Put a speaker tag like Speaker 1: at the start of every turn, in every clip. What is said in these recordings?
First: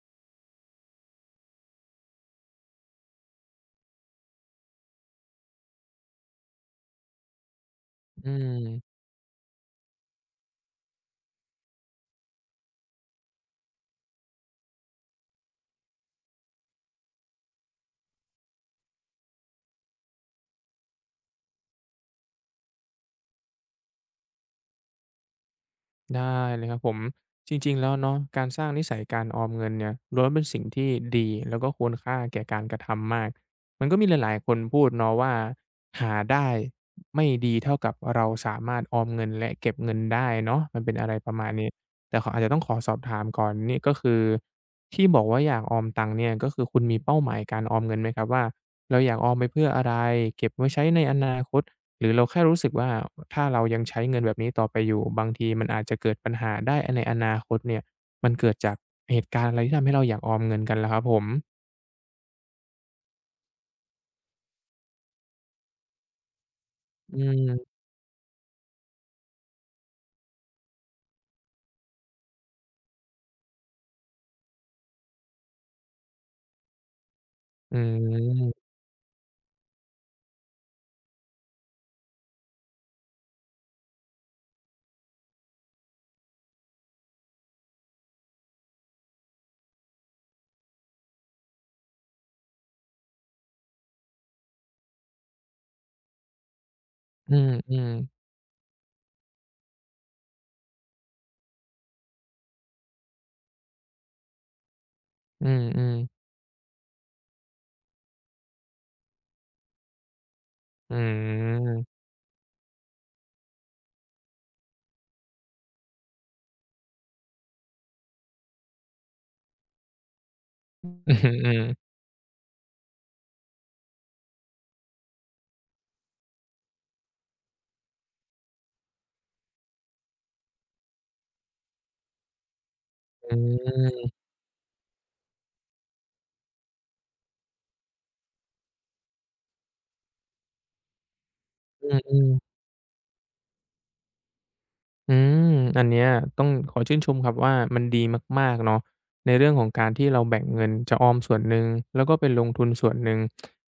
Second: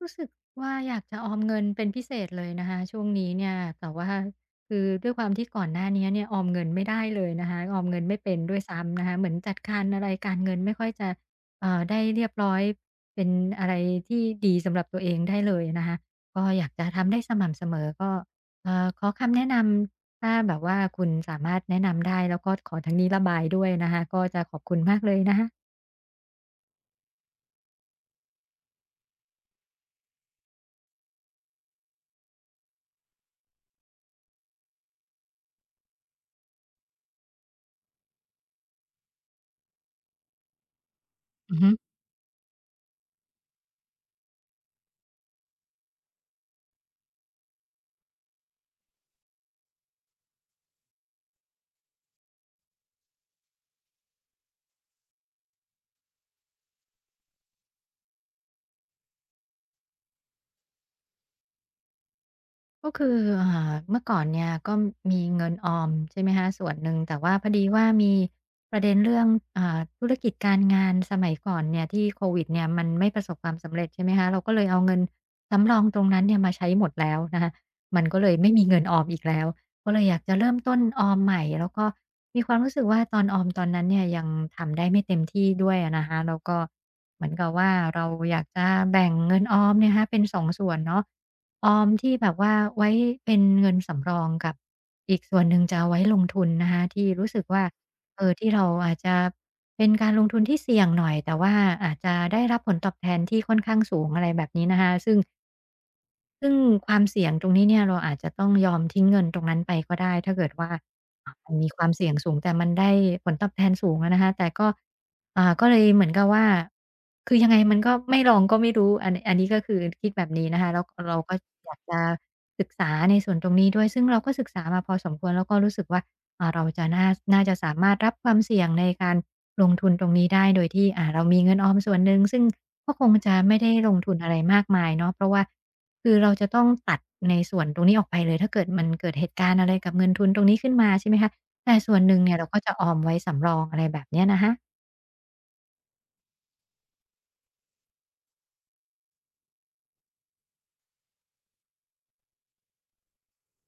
Speaker 1: รู้สึกว่าอยากจะออมเงินเป็นพิเศษเลยนะคะช่วงนี้เนี่ยแต่ว่าคือด้วยความที่ก่อนหน้านี้เนี่ยออมเงินไม่ได้เลยนะคะออมเงินไม่
Speaker 2: อื
Speaker 1: เป็นด้วย
Speaker 2: ม
Speaker 1: ซ้ำนะคะเหมือนจัดการอะไรการเงินไม่ค่อยจะได้เรียบร้อยเป็นอะไรที่ดีสำหรับตัวเองได้เลยนะคะก็อยากจะทำได้สม่ำเสมอก็ขอคำแนะนำถ้าแบบว่าคุณสามารถแนะนำได้แล้วก็ขอทางนี้ระบายด้วยนะคะก็จะขอบคุณมากเลยนะคะ
Speaker 2: ได้เลยครับผมจริงๆแล้วเนาะการสร้างนิสัยการออมเงินเนี่ยล้วนเป็นสิ่งที่ดีแล้วก็ควรค่าแก่การกระทำมากมันก็มีหลายๆคนพูดเนาะว่าหาได้ไม่ดีเท่ากับเราสามารถออมเงินและเก็บเงินได้เนาะมันเป็นอะไรประมาณ
Speaker 1: อือ
Speaker 2: นี้
Speaker 1: ฮึ
Speaker 2: แต่ขออาจจะต้องขอสอบถามก่อนนี่ก็คือที่บอกว่าอยากออมตังค์เนี่ยก็คือคุณมีเป้าหมายการออมเงินไหมครับว่าเราอยากออมไปเพื่ออะไรเก็บไว้ใช้ในอนาคต หรือเราแค่รู้สึกว่าถ้าเรายังใช้เงินแบบนี้ต่อไปอยู่บางทีมันอาจจะเกิดปัญหาได้ในอนาคตเนี่ยมันเกิดจากเหตุการณ์อะไรที่ทำให้เราอยากออมเงินกันล่ะครับผม
Speaker 1: ก็คือเมื่อก่อนเนี่ยก็มีเงินออมใช่ไหมคะส่วนหนึ่ง
Speaker 2: อื
Speaker 1: แต่ว่าพอดี
Speaker 2: ม
Speaker 1: ว่ามีประเด็นเรื่องธุรกิจการงานสมัยก่อนเนี่ยที่โควิดเนี่ยมันไม่ประสบความสำเร็จใช่ไหมคะเราก็เลยเอาเงินสำรองตรงนั้นเนี่ยมาใช้หมดแล้วนะคะ
Speaker 2: อื
Speaker 1: มันก็เลยไม่มี
Speaker 2: ม
Speaker 1: เงินออมอีกแล้วก็เลยอยากจะเริ่มต้นออมใหม่แล้วก็มีความรู้สึกว่าตอนออมตอนนั้นเนี่ยยังทำได้ไม่เต็มที่ด้วยอะนะคะแล้วก็เหมือนกับว่าเราอยากจะแบ่งเงินออมเนี่ยะคะเป็นสองส่วนเนาะ ออมที่แบบว่าไว้เป็นเงินสำรองกับอีกส่วนหนึ่งจะเอาไว้ลงทุนนะคะที่รู้
Speaker 2: อื
Speaker 1: สึกว่า
Speaker 2: ม
Speaker 1: เออที่เราอาจจะเป็นการลงทุนที่เสี่ยงหน่อยแต่ว่าอาจจะได้รับผลตอบแทนที่ค่อนข้างสูงอะไรแบบนี้นะคะซึ่ง
Speaker 2: ๆอืมๆ
Speaker 1: ซึ่งความเสี่ยงตรงนี้เนี่ยเราอาจจะต้องยอมทิ้งเงินตรงนั้นไปก็ได้ถ้าเกิดว่า
Speaker 2: อื
Speaker 1: มันมี
Speaker 2: ม
Speaker 1: ความเสี่ยงสูงแต่มันได้ผลตอบแทนสูงอะนะคะแต่ก็ก็เลยเหมือนกับว่าคือยังไงมันก็ไม่ลองก็ไม่รู้อันนี้ก็คือคิดแบบนี้นะคะแล้ว
Speaker 2: อือ
Speaker 1: เรา
Speaker 2: ฮึ
Speaker 1: ก็
Speaker 2: อื
Speaker 1: อยาก
Speaker 2: ม
Speaker 1: จะศึกษาในส่วนตรงนี้ด้วยซึ่งเราก็ศึกษามาพอสมควรแล้วก็รู้สึกว่าเราจะน่าจะสามารถรับความเสี่ยงในการลงทุนตรงนี้ได้โดยที่เรามีเงินออมส่วนหนึ่งซึ่งก็คง
Speaker 2: อื
Speaker 1: จะไม่ได้ลงทุน
Speaker 2: ม
Speaker 1: อะไรมากมายเนาะเพราะว่า คือเราจะต้องตัดในส่วนตรงนี้ออกไปเลยถ้าเกิดมันเกิดเหตุการณ์อะไรกับเงินทุนตรงนี้ขึ้นมาใช่ไหมคะแต่
Speaker 2: อ
Speaker 1: ส่วนหนึ่
Speaker 2: ื
Speaker 1: ง
Speaker 2: ม
Speaker 1: เนี่ยเราก็จะออมไว้สำรองอะไรแบบเนี้ยนะคะ
Speaker 2: อืมอันเนี้ยต้องขอชื่นชมครับว่ามันดีมากๆเนาะในเรื่องของการที่เราแบ่งเงินจะออมส่วนหนึ่งแล้วก็ไปลงทุนส่วนหนึ่ง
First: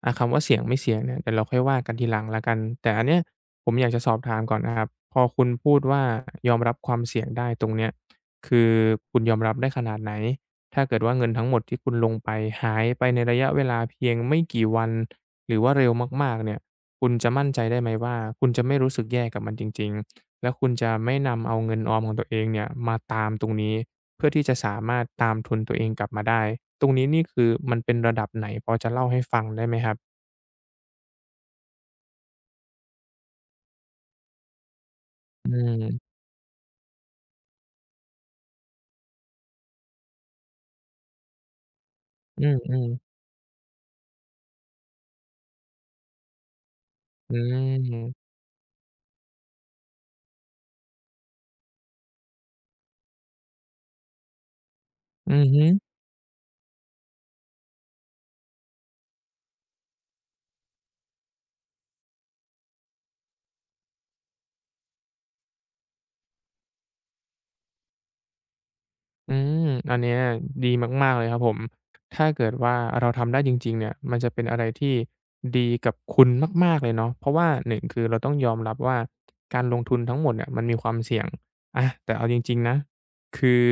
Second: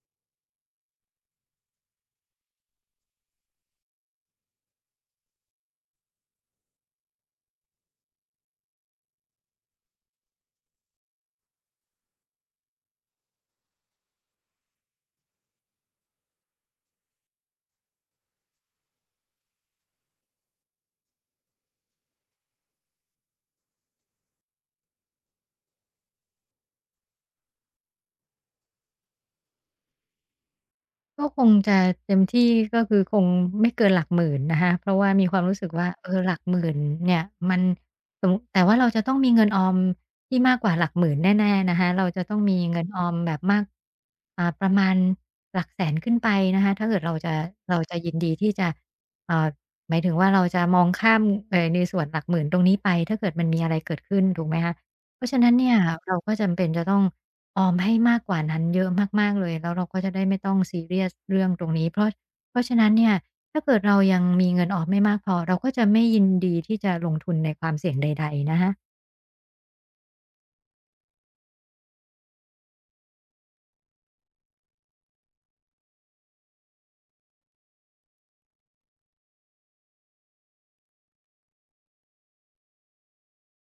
Speaker 2: คำว่าเสี่ยงไม่เสี่ยงเนี่ยเดี๋ยวเราค่อยว่ากันทีหลังแล้วกันแต่อันเนี้ยผมอยากจะสอบถามก่อนนะครับพอคุณพูดว่ายอมรับความเสี่ยงได้ตรงเนี้ยคือคุณยอมรับได้ขนาดไหนถ้าเกิดว่าเงินทั้งหมดที่คุณลงไปหายไปในระยะเวลาเพียงไม่กี่วันหรือว่าเร็วมากๆเนี่ยคุณจะมั่นใจได้ไหมว่าคุณจะไม่รู้สึกแย่กับมันจริงๆ แล้วคุณจะไม่นำเอาเงินออมของตัวเองเนี่ยมาตามตรงนี้เพื่อที่จะสามารถตามทุนตัวเองกลับมาได้ตรงนี้นี่คือมันเป็นระดับไหนพอจะเล่าให้ฟังได้ไหมครับ
Speaker 1: ก็คงจะเต็มที่ก็คือคงไม่เกินหลักหมื่นนะคะเพราะว่ามีความ
Speaker 2: อื
Speaker 1: รู้สึกว่าเออ
Speaker 2: ม
Speaker 1: หลักหมื่นเนี่ยมันสมมุแต่ว่าเราจะต้องมีเงินออมที่มากกว่าหลักหมื่นแน่ๆนะคะเราจะต้อง
Speaker 2: อื
Speaker 1: มีเงิน
Speaker 2: อ
Speaker 1: ออ
Speaker 2: ๆ
Speaker 1: มแบบมากประมาณหลักแสนขึ้นไปนะคะถ้าเกิดเราจะ
Speaker 2: อื
Speaker 1: เราจะยิ
Speaker 2: ม
Speaker 1: นดีที่จะอ่าหมายถึงว่าเราจะมองข้ามในส่วนหลักหมื่นตรงนี้ไปถ้าเกิดมันมีอะไรเกิดขึ้นถูกไหมคะเพราะ
Speaker 2: อื
Speaker 1: ฉะ
Speaker 2: อ
Speaker 1: นั้น
Speaker 2: ฮึ
Speaker 1: เนี่ยเราก็จำเป็นจะต้อง ออมให้มากกว่านั้นเยอะมากๆเลยแล้วเราก็จะได้ไม่ต้องซีเรียสเรื่องตรงนี้เพราะฉะนั้นเนี่ยถ้าเกิดเรายังมีเงินออมไม่มากพอเราก็จะไม่ยินดีที่จะลงทุนในความเสี่ยงใดๆนะคะ
Speaker 2: อืมอันเนี้ยดีมากๆเลยครับผมถ้าเกิดว่าเราทำได้จริงๆเนี่ยมันจะเป็นอะไรที่ดีกับคุณมากๆเลยเนาะเพราะว่าหนึ่งคือเราต้องยอมรับว่าการลงทุนทั้งหมดเนี่ยมันมีความเสี่ยงแต่เอาจริงๆนะคือ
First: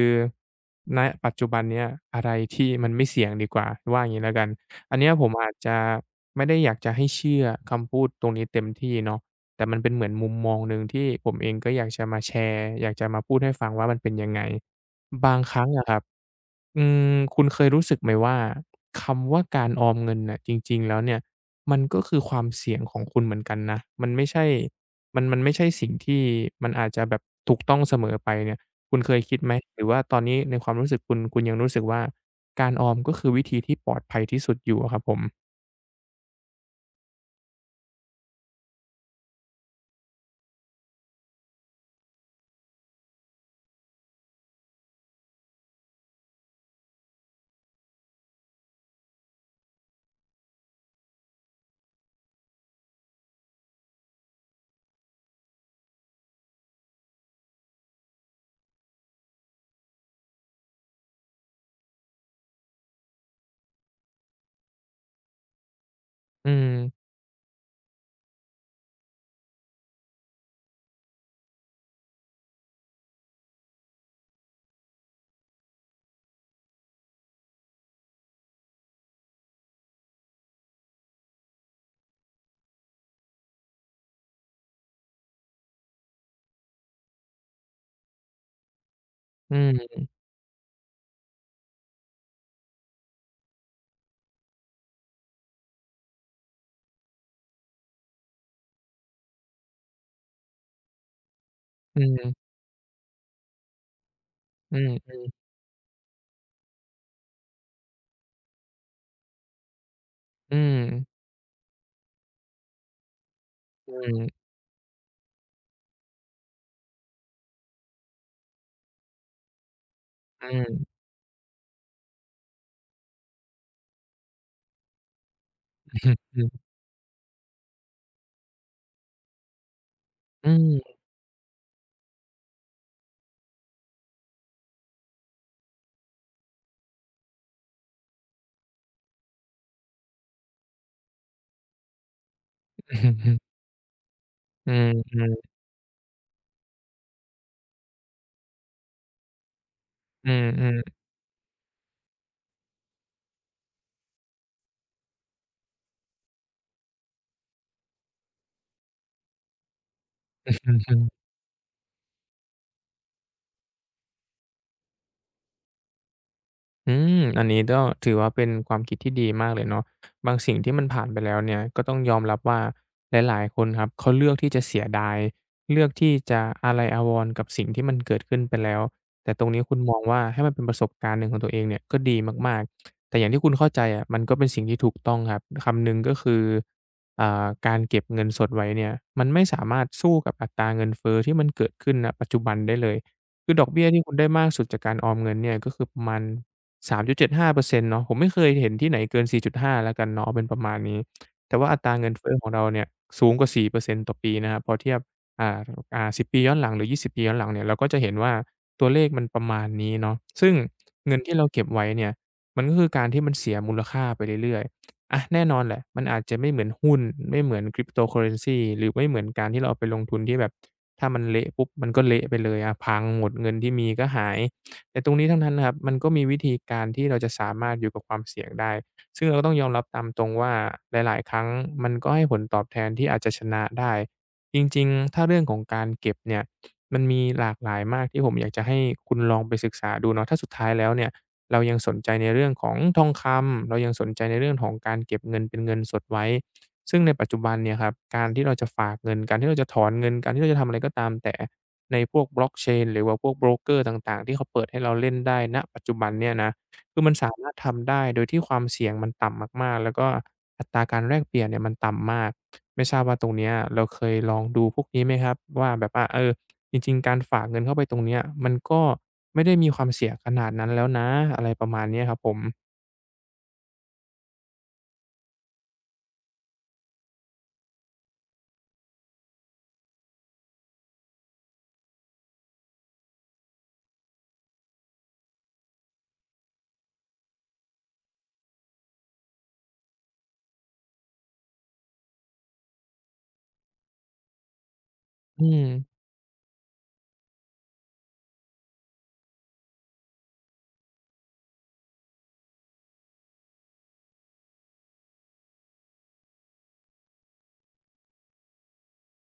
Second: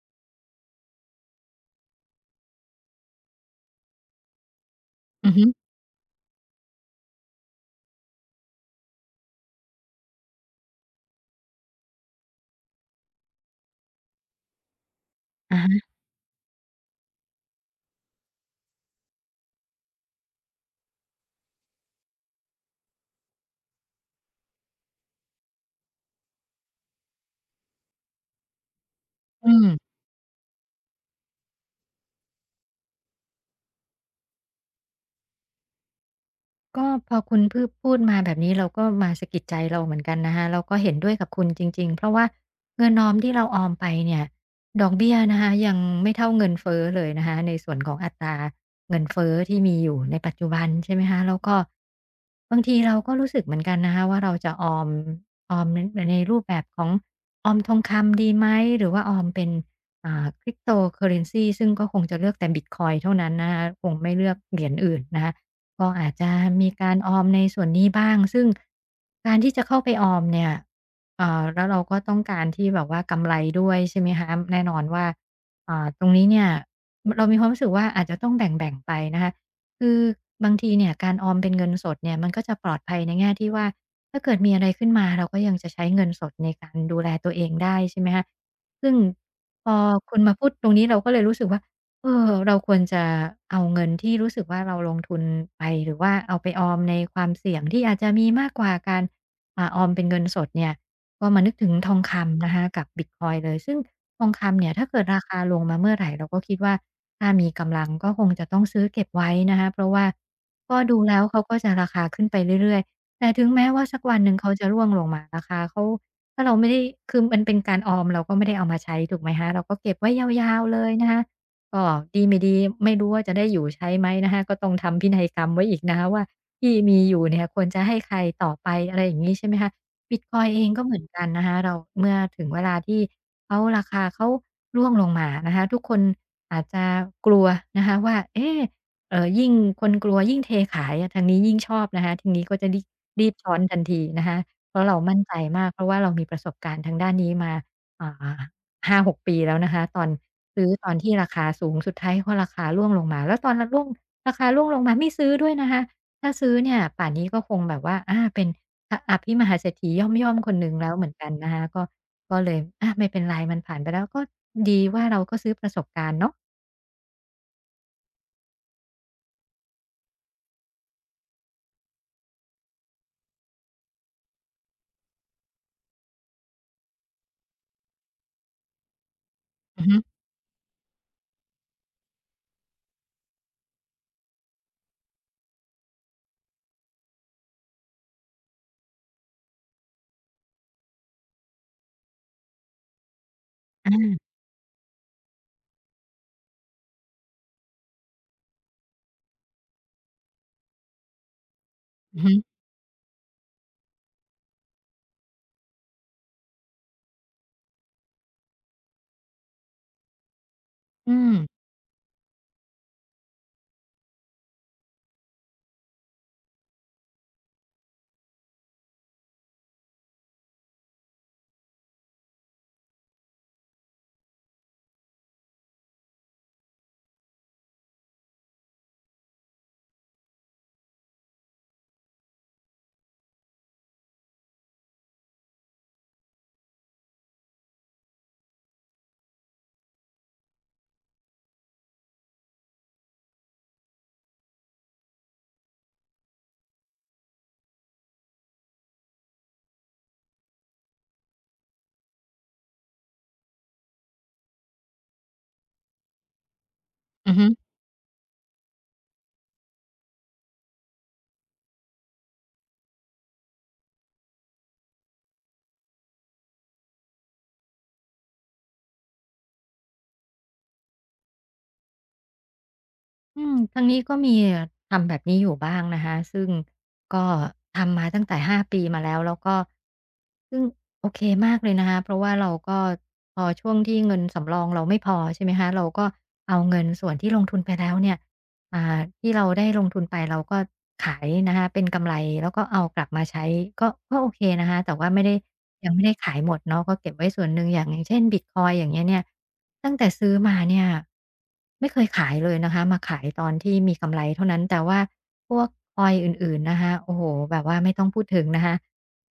Speaker 2: ณปัจจุบันเนี้ยอะไรที่มันไม่เสี่ยงดีกว่าว่าอย่างงี้แล้วกันอันเนี้ยผ
Speaker 1: อื
Speaker 2: ม
Speaker 1: อฮึ
Speaker 2: อาจจะไม่ได้อยากจะให้เชื่อคำพูดตรงนี้เต็มที่เนาะแต่มันเป็นเหมือนมุมมองหนึ่งที่ผมเองก็อยากจะมาแชร์อยากจะมาพูดให้ฟังว่ามันเป็นยังไง บางค
Speaker 1: อะ
Speaker 2: รั้งอะ
Speaker 1: ฮะ
Speaker 2: ครับอืมคุณเคยรู้สึกไหมว่าคำว่าการออมเงินน่ะจริงๆแล้วเนี่ยมันก็คือความเสี่ยงของคุณเหมือนกันนะมันไม่ใช่มันไม่ใช่สิ่งที่มันอาจจะแบบถูกต้องเสมอไปเนี่ยคุณเคยคิดไห
Speaker 1: อื
Speaker 2: มหรือ
Speaker 1: ม
Speaker 2: ว่าตอนนี้ในความรู้สึกคุณยังรู้สึกว่าการออมก็คือวิธีที่ปลอดภัยที่สุดอยู่อะครับผม
Speaker 1: ก็พอคุณพูดมาแบบนี้เราก็มาสะกิดใจเราเหมือนกันนะคะเราก็เห็นด้วยกับคุณจริงๆเพราะว่าเงินออมที่เราออมไปเนี่ยดอกเบี้ยนะคะยังไม่เท่าเงินเฟ้อเลยนะคะในส่วนของอัตราเงินเฟ้อที่มีอยู่ในปัจจุบันใช่ไหมคะแล้วก็บางทีเราก็รู้สึกเหมือนกันนะคะว่าเราจะออมในรูปแบบของออมทองคำดีไหมหรือว่าออมเป็นc r y p t o c u r r e n c ซึ่งก็คงจะเลือกแต่บิตคอยเท่านั้นนะคะคงไม่เลือกเหรียญอื่นนะคะ ก็อาจจะ
Speaker 2: อืม
Speaker 1: มีการออมในส่วนนี้บ้างซึ่งการที่จะเข้าไปออมเนี่ยแล้วเราก็ต้องการที่แบบว่ากำไรด้วยใช่ไหมคะแน่นอนว่าตรงนี้เนี่ยเรามีความรู้สึกว่าอาจจะต้องแบ่งๆไปนะคะคือบางทีเนี่ยการออมเป็นเงินสดเนี่ยมันก็จะปลอดภัยในแง่ที่ว่าถ้าเกิดมีอะไรขึ้นมาเราก็ยังจะใช้เงินสดในการดูแลตัวเองได้ใช่ไหมคะซึ่ง
Speaker 2: อื
Speaker 1: พอ
Speaker 2: ม
Speaker 1: คุณมาพูดตรงนี้เราก็เลยรู้สึกว่า เออเราควรจะเอาเงินที่รู้สึกว่าเราลงทุนไปหรือว่าเอาไปออมในความเสี่ยงที่อาจจะมีมากกว่าการออมเป็นเงินสดเนี่ยก็มานึกถึงทอ
Speaker 2: อื
Speaker 1: งคำ
Speaker 2: ม
Speaker 1: นะคะกับบิตคอยน์เลยซึ่งทองคำเนี่ย
Speaker 2: อื
Speaker 1: ถ้าเกิด
Speaker 2: ม
Speaker 1: ราคาลงมาเมื่อไรเราก็คิดว่าถ้ามีกำลังก็คงจะต้องซื้อเก็บไว้นะคะเพราะว่า
Speaker 2: อื
Speaker 1: ก็ดู
Speaker 2: ม
Speaker 1: แล้วเขาก็จะราคาขึ้นไปเรื่อยๆแต่ถึงแม้ว่า
Speaker 2: อื
Speaker 1: สัก
Speaker 2: ม
Speaker 1: วันหนึ่งเขาจะร่วงลงมาราคาเขาถ้าเราไม่ได้คือมันเป็นการออมเราก็ไม่ได้เอามาใช้ถูกไหมคะเราก็เก็บไว้
Speaker 2: อื
Speaker 1: ยาวๆเลย
Speaker 2: ม
Speaker 1: นะคะ ก็ดีไม่ดีไม่รู้ว่าจะได้อยู่ใช้ไหมนะคะก็ต้องทำพินัยกรรมไว้อีกนะคะ
Speaker 2: อือ
Speaker 1: ว่า
Speaker 2: อืม
Speaker 1: ที่มีอยู่เนี่ยควรจะให้ใครต่อไปอะไรอย่างงี้ใช่ไหมคะบิตคอย
Speaker 2: อื
Speaker 1: น์เองก็เห
Speaker 2: ม
Speaker 1: มือนกันนะคะเราเมื่อถึงเวลาที่เขาราคาเขาร่วงลงมานะคะทุกคนอาจจะกลัวนะคะว่าเอ๊ะยิ่งคนกลัวยิ่งเทขายอะทางนี้ยิ่งชอบนะคะทางนี้ก็จะรีบรี
Speaker 2: อื
Speaker 1: บช้
Speaker 2: อ
Speaker 1: อนทันทีนะคะ
Speaker 2: อื
Speaker 1: เพราะ
Speaker 2: ม
Speaker 1: เรามั่นใจ
Speaker 2: อ
Speaker 1: มากเพราะว่าเรามีประสบการณ์ทางด้านนี้มาอ่า5-6ปีแล้วนะคะตอน
Speaker 2: ืออื
Speaker 1: ซื้อ
Speaker 2: อ
Speaker 1: ตอนที่ราคาสูงสุดท้ายก็ราคาร่วงลงมาแล้วตอนร่วงราคาร่วงลงมาไม่ซื้อด้วยนะคะถ้าซื้อเนี่ยป่านนี้ก็คงแบบว่าอาเป็นออภิมหาเศรษฐีย่อมๆคนห
Speaker 2: อื
Speaker 1: นึ่งแล้วเหมือน
Speaker 2: อ
Speaker 1: กันนะคะก็ก็เลยอาไม่เป็นไรมันผ่านไปแล้วก็ดีว่าเราก็ซื้อประสบการณ์เนาะ
Speaker 2: อืมอันนี้ก็ถือว่าเป็นความคิดที่ดีมากเลยเนาะบางสิ่งที่มันผ่านไปแล้วเนี่ยก็ต้องยอมรับว่าหลายๆคนครับเขาเลือกที่จะเสียดายเลือกที่จะอาลัยอาวรณ์กับสิ่งที่มันเกิดขึ้นไปแล้ว แต่ตรงนี้คุณ
Speaker 1: อือ
Speaker 2: ม
Speaker 1: ฮึ
Speaker 2: องว่าให้มันเป็นประสบการณ์หนึ่งของตัวเองเนี่ยก็ดีมากๆ แต่อย่างที่คุณเข้าใจอะมันก็เป็นสิ่งที่ถูกต้องครับคำหนึ่งก็คือการเก็บเงินสดไว้เนี่ยมันไม่สามารถสู้กับอัตราเงินเฟ้อที่มันเกิดขึ้นณปัจจุบันได้เลยคือดอกเบี้ย
Speaker 1: อ
Speaker 2: ที่คุณ
Speaker 1: า
Speaker 2: ได้มากสุดจากการออมเงินเนี่ยก็คือประมาณ 3.75%เจ็ดห้าเปอร์เซ็นต์เนาะผมไม่เคยเห็นที่ไหนเกิน4.5แล้วกันเนาะเอาเป็นประมาณนี้แต่ว่าอัตราเงิน
Speaker 1: อือ
Speaker 2: เฟ้
Speaker 1: ฮึ
Speaker 2: อของเราเนี่ยสูงกว่า4%ตต่อปีนะครับพอเทียบอ่า10ปีย้อนหลังหรือ20ปีย้อนหลังเนี่ยเราก็จะเห็นว่าตัวเลขมันประมาณนี้เนาะซึ่งเงิ
Speaker 1: อื
Speaker 2: นที่
Speaker 1: ม
Speaker 2: เราเก็บไว้เนี่ยมันก็คือการที่มันเสียมูลค่าไปเรื่อยๆอะแน่นอนแหละมันอาจจะไม่เหมือนหุ้นไม่เหมือน Cryptocurrency หรือไม่เหมือนการที่เราเอาไปลงทุนที่แบบถ้ามันเละปุ๊บมันก็เละไปเลยพังหมดเงินที่มีก็หาย แต่ตรงนี้ทั้งนั้นนะครับมันก็มีวิธีการที่เราจะสามารถอยู่กับความเสี่ยงได้ซึ่งเราก็ต้องยอมรับตามตรงว่าหลายๆครั้งมันก็ให้ผลตอบแทนที่อาจจะชนะได้จริงๆถ้าเรื่องของการเก็บเนี่ยมันมีหลากหลายมากที่ผมอยากจะให้คุณลองไปศึกษาดูเนาะถ้าสุดท้ายแล้วเนี่ยเรายังสนใจในเรื่องของทองคำเรายังสนใจในเรื่องของการเก็บเงินเป็นเงินสดไว้ซึ่งในปัจจุบันเนี่ยครับการที่เราจะฝากเงินการที่เราจะถอนเงินการที่เราจะทำอะไรก็ตามแต่ ในพวก Blockchain หรือว่าพวกโบรกเกอร์ต่างๆที่เขาเปิดให้เราเล่นได้ณปัจจุบันเนี่ยนะคือมันสา
Speaker 1: อือฮึ
Speaker 2: มารถทำได้โดยที่ความเสี่ยงมันต่ำมากๆแล้วก็อัตราการแลกเปลี่ยนเนี่ยมันต่ำมากไม่ทราบว่าตรงเนี้ยเราเคยลองดูพวกนี้ไหมครับว่าแบบว่าจริงๆการฝากเงินเข้าไปตรงเนี้ยมันก็ไม่ได้มีความเสี่ยงขนาดนั้นแล้วนะอะไรประมาณเนี้ยครับผม
Speaker 1: อืมทางนี้ก็มีทำแบบนี้อยู่บ้างนะคะ ซึ่งก็ทำมาตั้งแต่5ปีมาแล้ว แล้วก็ซึ่งโอเคมากเลยนะคะ เพราะว่าเราก็พอช่วงที่เงินสำรองเราไม่พอใช่ไหมคะ เราก็เอาเงินส่วนที่ลงทุนไปแล้วเนี่ย อ่าที่เราได้ลงทุนไปเราก็ขายนะคะเป็นกำไรแล้วก็เอากลับมาใช้ก็ก็โอเคนะคะแต่ว่าไม่ได้
Speaker 2: อืม
Speaker 1: ยังไม่ได้ขายหมดเนาะก็เก็บไว้ส่วนหนึ่งอย่างอย่างเช่นบิตคอยน์อย่างเงี้ยเนี่ยตั้งแต่ซื้อมาเนี่ยไม่เคยขายเลยนะคะมาขายตอนที่มีกำไรเท่านั้นแต่ว่าพวกคอยน์อื่นๆนะคะโอ้โฮแบบว่าไม่ต้องพูดถึงนะคะ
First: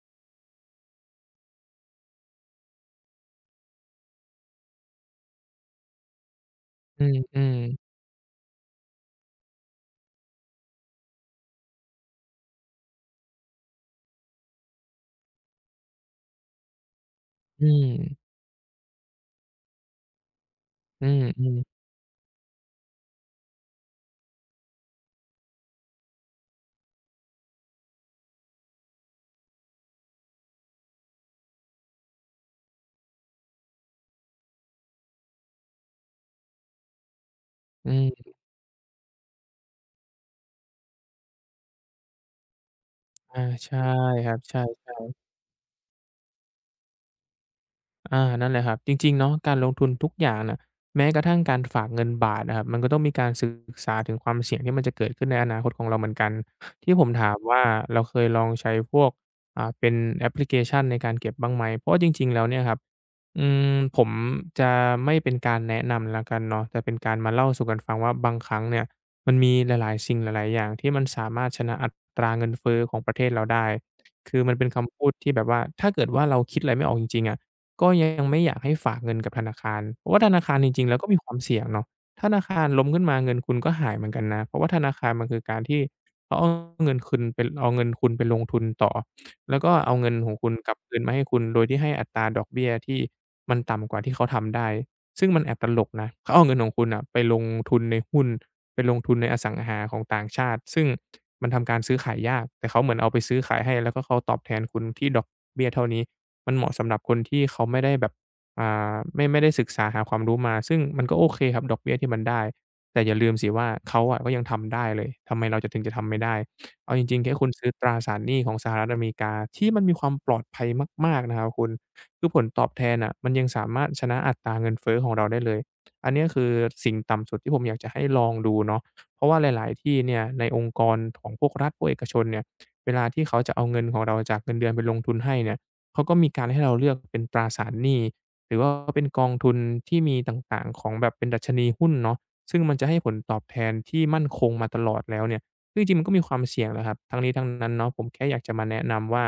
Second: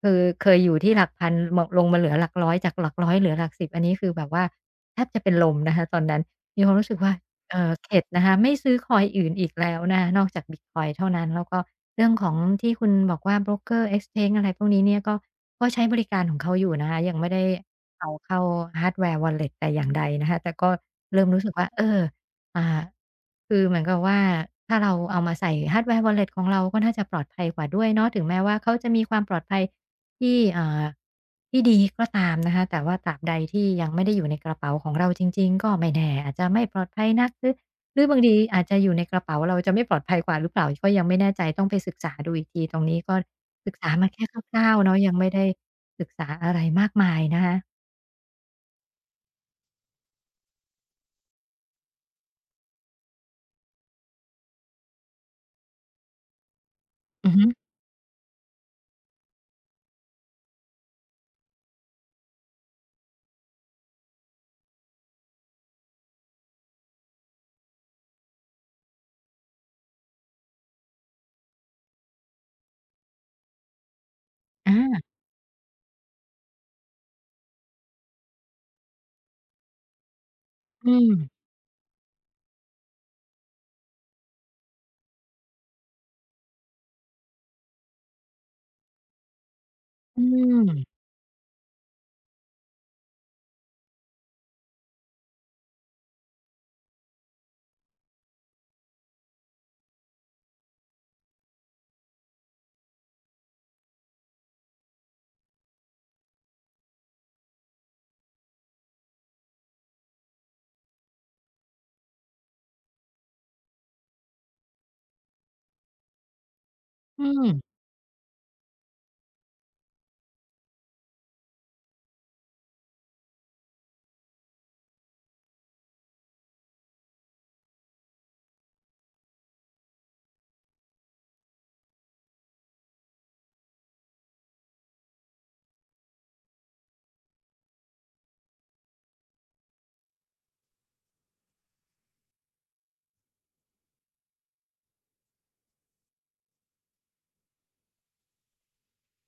Speaker 1: คือเคยอยู่ที่หลักพันมลงมาเหลือหลักร้อยจากหลักร้อยเหลือหลักสิบอันนี้คือแบบว่าแทบจะเป็นลมนะคะตอนนั้นมีความรู้สึก
Speaker 2: อื
Speaker 1: ว่า
Speaker 2: อๆ
Speaker 1: เข็ดนะคะไม่ซื้อคอยน์อื่นอีกแล้วนะคะนอกจากบิตคอยน์เท่านั้นแล้วก็เรื่องของที่คุณบอกว่าโบรกเกอร์เอ็กซ์เชอะไรพวกนี้เนี่ยก็ก็ใช้บริการของเขาอยู่นะคะยังไม่ได้
Speaker 2: อืม
Speaker 1: เอาเข้า Hardware Wallet แต่อย่างใดนะคะแต่ก็
Speaker 2: อื
Speaker 1: เริ่มรู้สึก
Speaker 2: อ
Speaker 1: ว่าเอ
Speaker 2: ๆ
Speaker 1: ออ่าคือเหมือนกับว่าถ้าเราเอามาใส่ Hardware Wallet ของเราก็น่าจะปลอดภัยกว่าด้วยเนาะถึงแม้ว่าเขาจะมีความปลอดภัย ที่ที่ดีก็ตามนะคะแต่ว่าตราบใดที่ยังไม่ได้อยู่ในกระเป๋าของเราจริงๆก็ไม่แน่อาจจะไม่ปลอดภัยนักหรือ
Speaker 2: อื
Speaker 1: หรือ
Speaker 2: อ
Speaker 1: บางทีอาจจะอยู่ในกระเป๋าเราจะไม่ปลอดภัยกว่าหรือเปล่าก็ยังไม่แน่ใจต้องไปศึกษาดูอีกทีตรงนี้ก็
Speaker 2: อา
Speaker 1: ศึก
Speaker 2: ใช่
Speaker 1: ษามาแค่
Speaker 2: ครั
Speaker 1: ค
Speaker 2: บใช่
Speaker 1: ร่าวๆเนาะยัง
Speaker 2: ๆ
Speaker 1: ไม่ได้ศึกษาอะไรมากมายนะคะ
Speaker 2: อานั่นแหละครับจริงๆเนาะการลงทุนทุกอย่างน่ะแม้กระทั่งการฝากเงินบาทอะครับมันก็ต้องมีการศึกษาถึงความเสี่ยงที่มันจะเกิดขึ้นในอนาคตของเราเหมือนกันที่ผม
Speaker 1: อื
Speaker 2: ถา
Speaker 1: อ
Speaker 2: ม
Speaker 1: ฮึ
Speaker 2: ว่าเราเคยลองใช้พวกเป็นแอปพลิเคชันในการเก็บบ้างไหมเพราะว่าจริงๆแล้วเนี่ยครับอืมผมจะไม่เป็นการแนะนำแล้วกันเนาะแต่เป็นการมาเล่าสู่กันฟังว่าบางครั้งเนี่ยมันมีหลายๆสิ่งหลายๆอย่างที่มันสามารถชนะอัตราเงินเฟ้อของประเทศเราได้คือมันเป็นคำพู
Speaker 1: อา
Speaker 2: ดที่แบบว่าถ้าเกิดว่าเราคิดอะไรไม่ออกจริงๆอะ ก็ยังไม่อยากให้ฝากเงินกับธนาคารเพราะว่าธนาคารจริงๆ
Speaker 1: อื
Speaker 2: แล้วก็
Speaker 1: ม
Speaker 2: มีความเสี่ยงเนาะธนาคารล้มขึ้นมาเงินคุณก็หายเหมือนกันนะ เพราะว่าธนาคารมันคือการที่เขาเอาเงินคืณไปเอาเงินคุณไปลงทุนต่อ แล้วก็เอาเงิน
Speaker 1: อื
Speaker 2: ของคุณก
Speaker 1: ม
Speaker 2: ลับคืนมาให้คุณ โดยที่ให้อัตราดอกเบี้ยที่มันต่ำกว่าที่เขาทำได้ ซึ่งมันแอบตลกนะเขาเอาเงินของคุณน่ะไปลงทุนในหุ้นไปลงทุนในอสังหาของต่างชาติซึ่งมันทำการซื้อขายยากแต่เขาเหมือนเอาไปซื้อขายให้แล้วก็เขาตอบแทนคุณที่ดอกเบี้ยเท่านี้ มันเหมาะสำหรับคนที่เขาไม่ได้แบบไม่ได้ศึกษาหาความรู้มาซึ่งมันก็โอเคครับดอกเบี้ยที่มันได้แต่อย่าลืมสิว่าเขาอะก็ยังทำได้เลยทำไมเราจะถึงจะทำไม่ได้เอาจริง
Speaker 1: อื
Speaker 2: ๆแค่คุณซื้อ
Speaker 1: ม
Speaker 2: ตราสารหนี้ของสหรัฐอเมริกาที่มันมีความปลอดภัยมากๆนะครับคุณคือผลตอบแทนน่ะมันยังสามารถชนะอัตราเงินเฟ้อของเราได้เลยอันเนี้ยคือสิ่งต่ำสุดที่ผมอยากจะให้ลองดูเนาะเพราะว่าหลายๆที่เนี่ยในองค์กรของพวกรัฐพวกเอกชนเนี่ยเวลาที่เขาจะเอาเงินของเราจากเงินเดือนไปลงทุนให้เนี่ย เขาก็มีการให้เราเลือกเป็นตราสารหนี้หรือว่าเป็นกองทุนที่มีต่างๆของแบบเป็นดัชนีหุ้นเนาะซึ่งมันจะให้ผลตอบแทนที่มั่นคงมาตลอดแล้วเนี่ยซึ่งจริงๆมันก็มีความเสี่ยงแหละครับทั้งนี้ทั้งนั้นเนาะผมแค่อยากจะมาแนะนำว่า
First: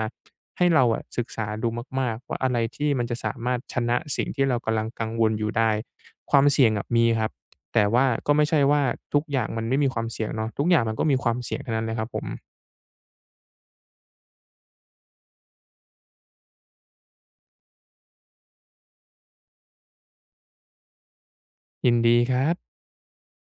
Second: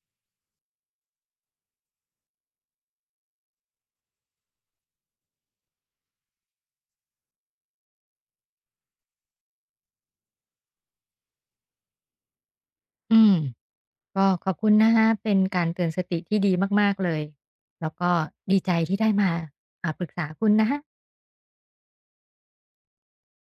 Speaker 2: ให้เราอะศึกษาดูมากๆว่าอะไรที่มันจะสามารถชนะสิ่งที่เรากำลังกังวลอยู่ได้ความเสี่ยงอะมีครับแต่ว่าก็ไม่ใช่ว่าทุกอย่างมันไม่มีความเสี่ยงเนาะทุกอย่างมันก็มีความเสี่ยงทั้งนั้นเลยครับผม
Speaker 1: อืมก็ขอบคุณนะคะเป็นการเตือนสติที่ดีมากๆเลยแล้วก็ดีใจที่ได้มาปรึกษาคุณนะคะ
Speaker 2: ยินดีครับ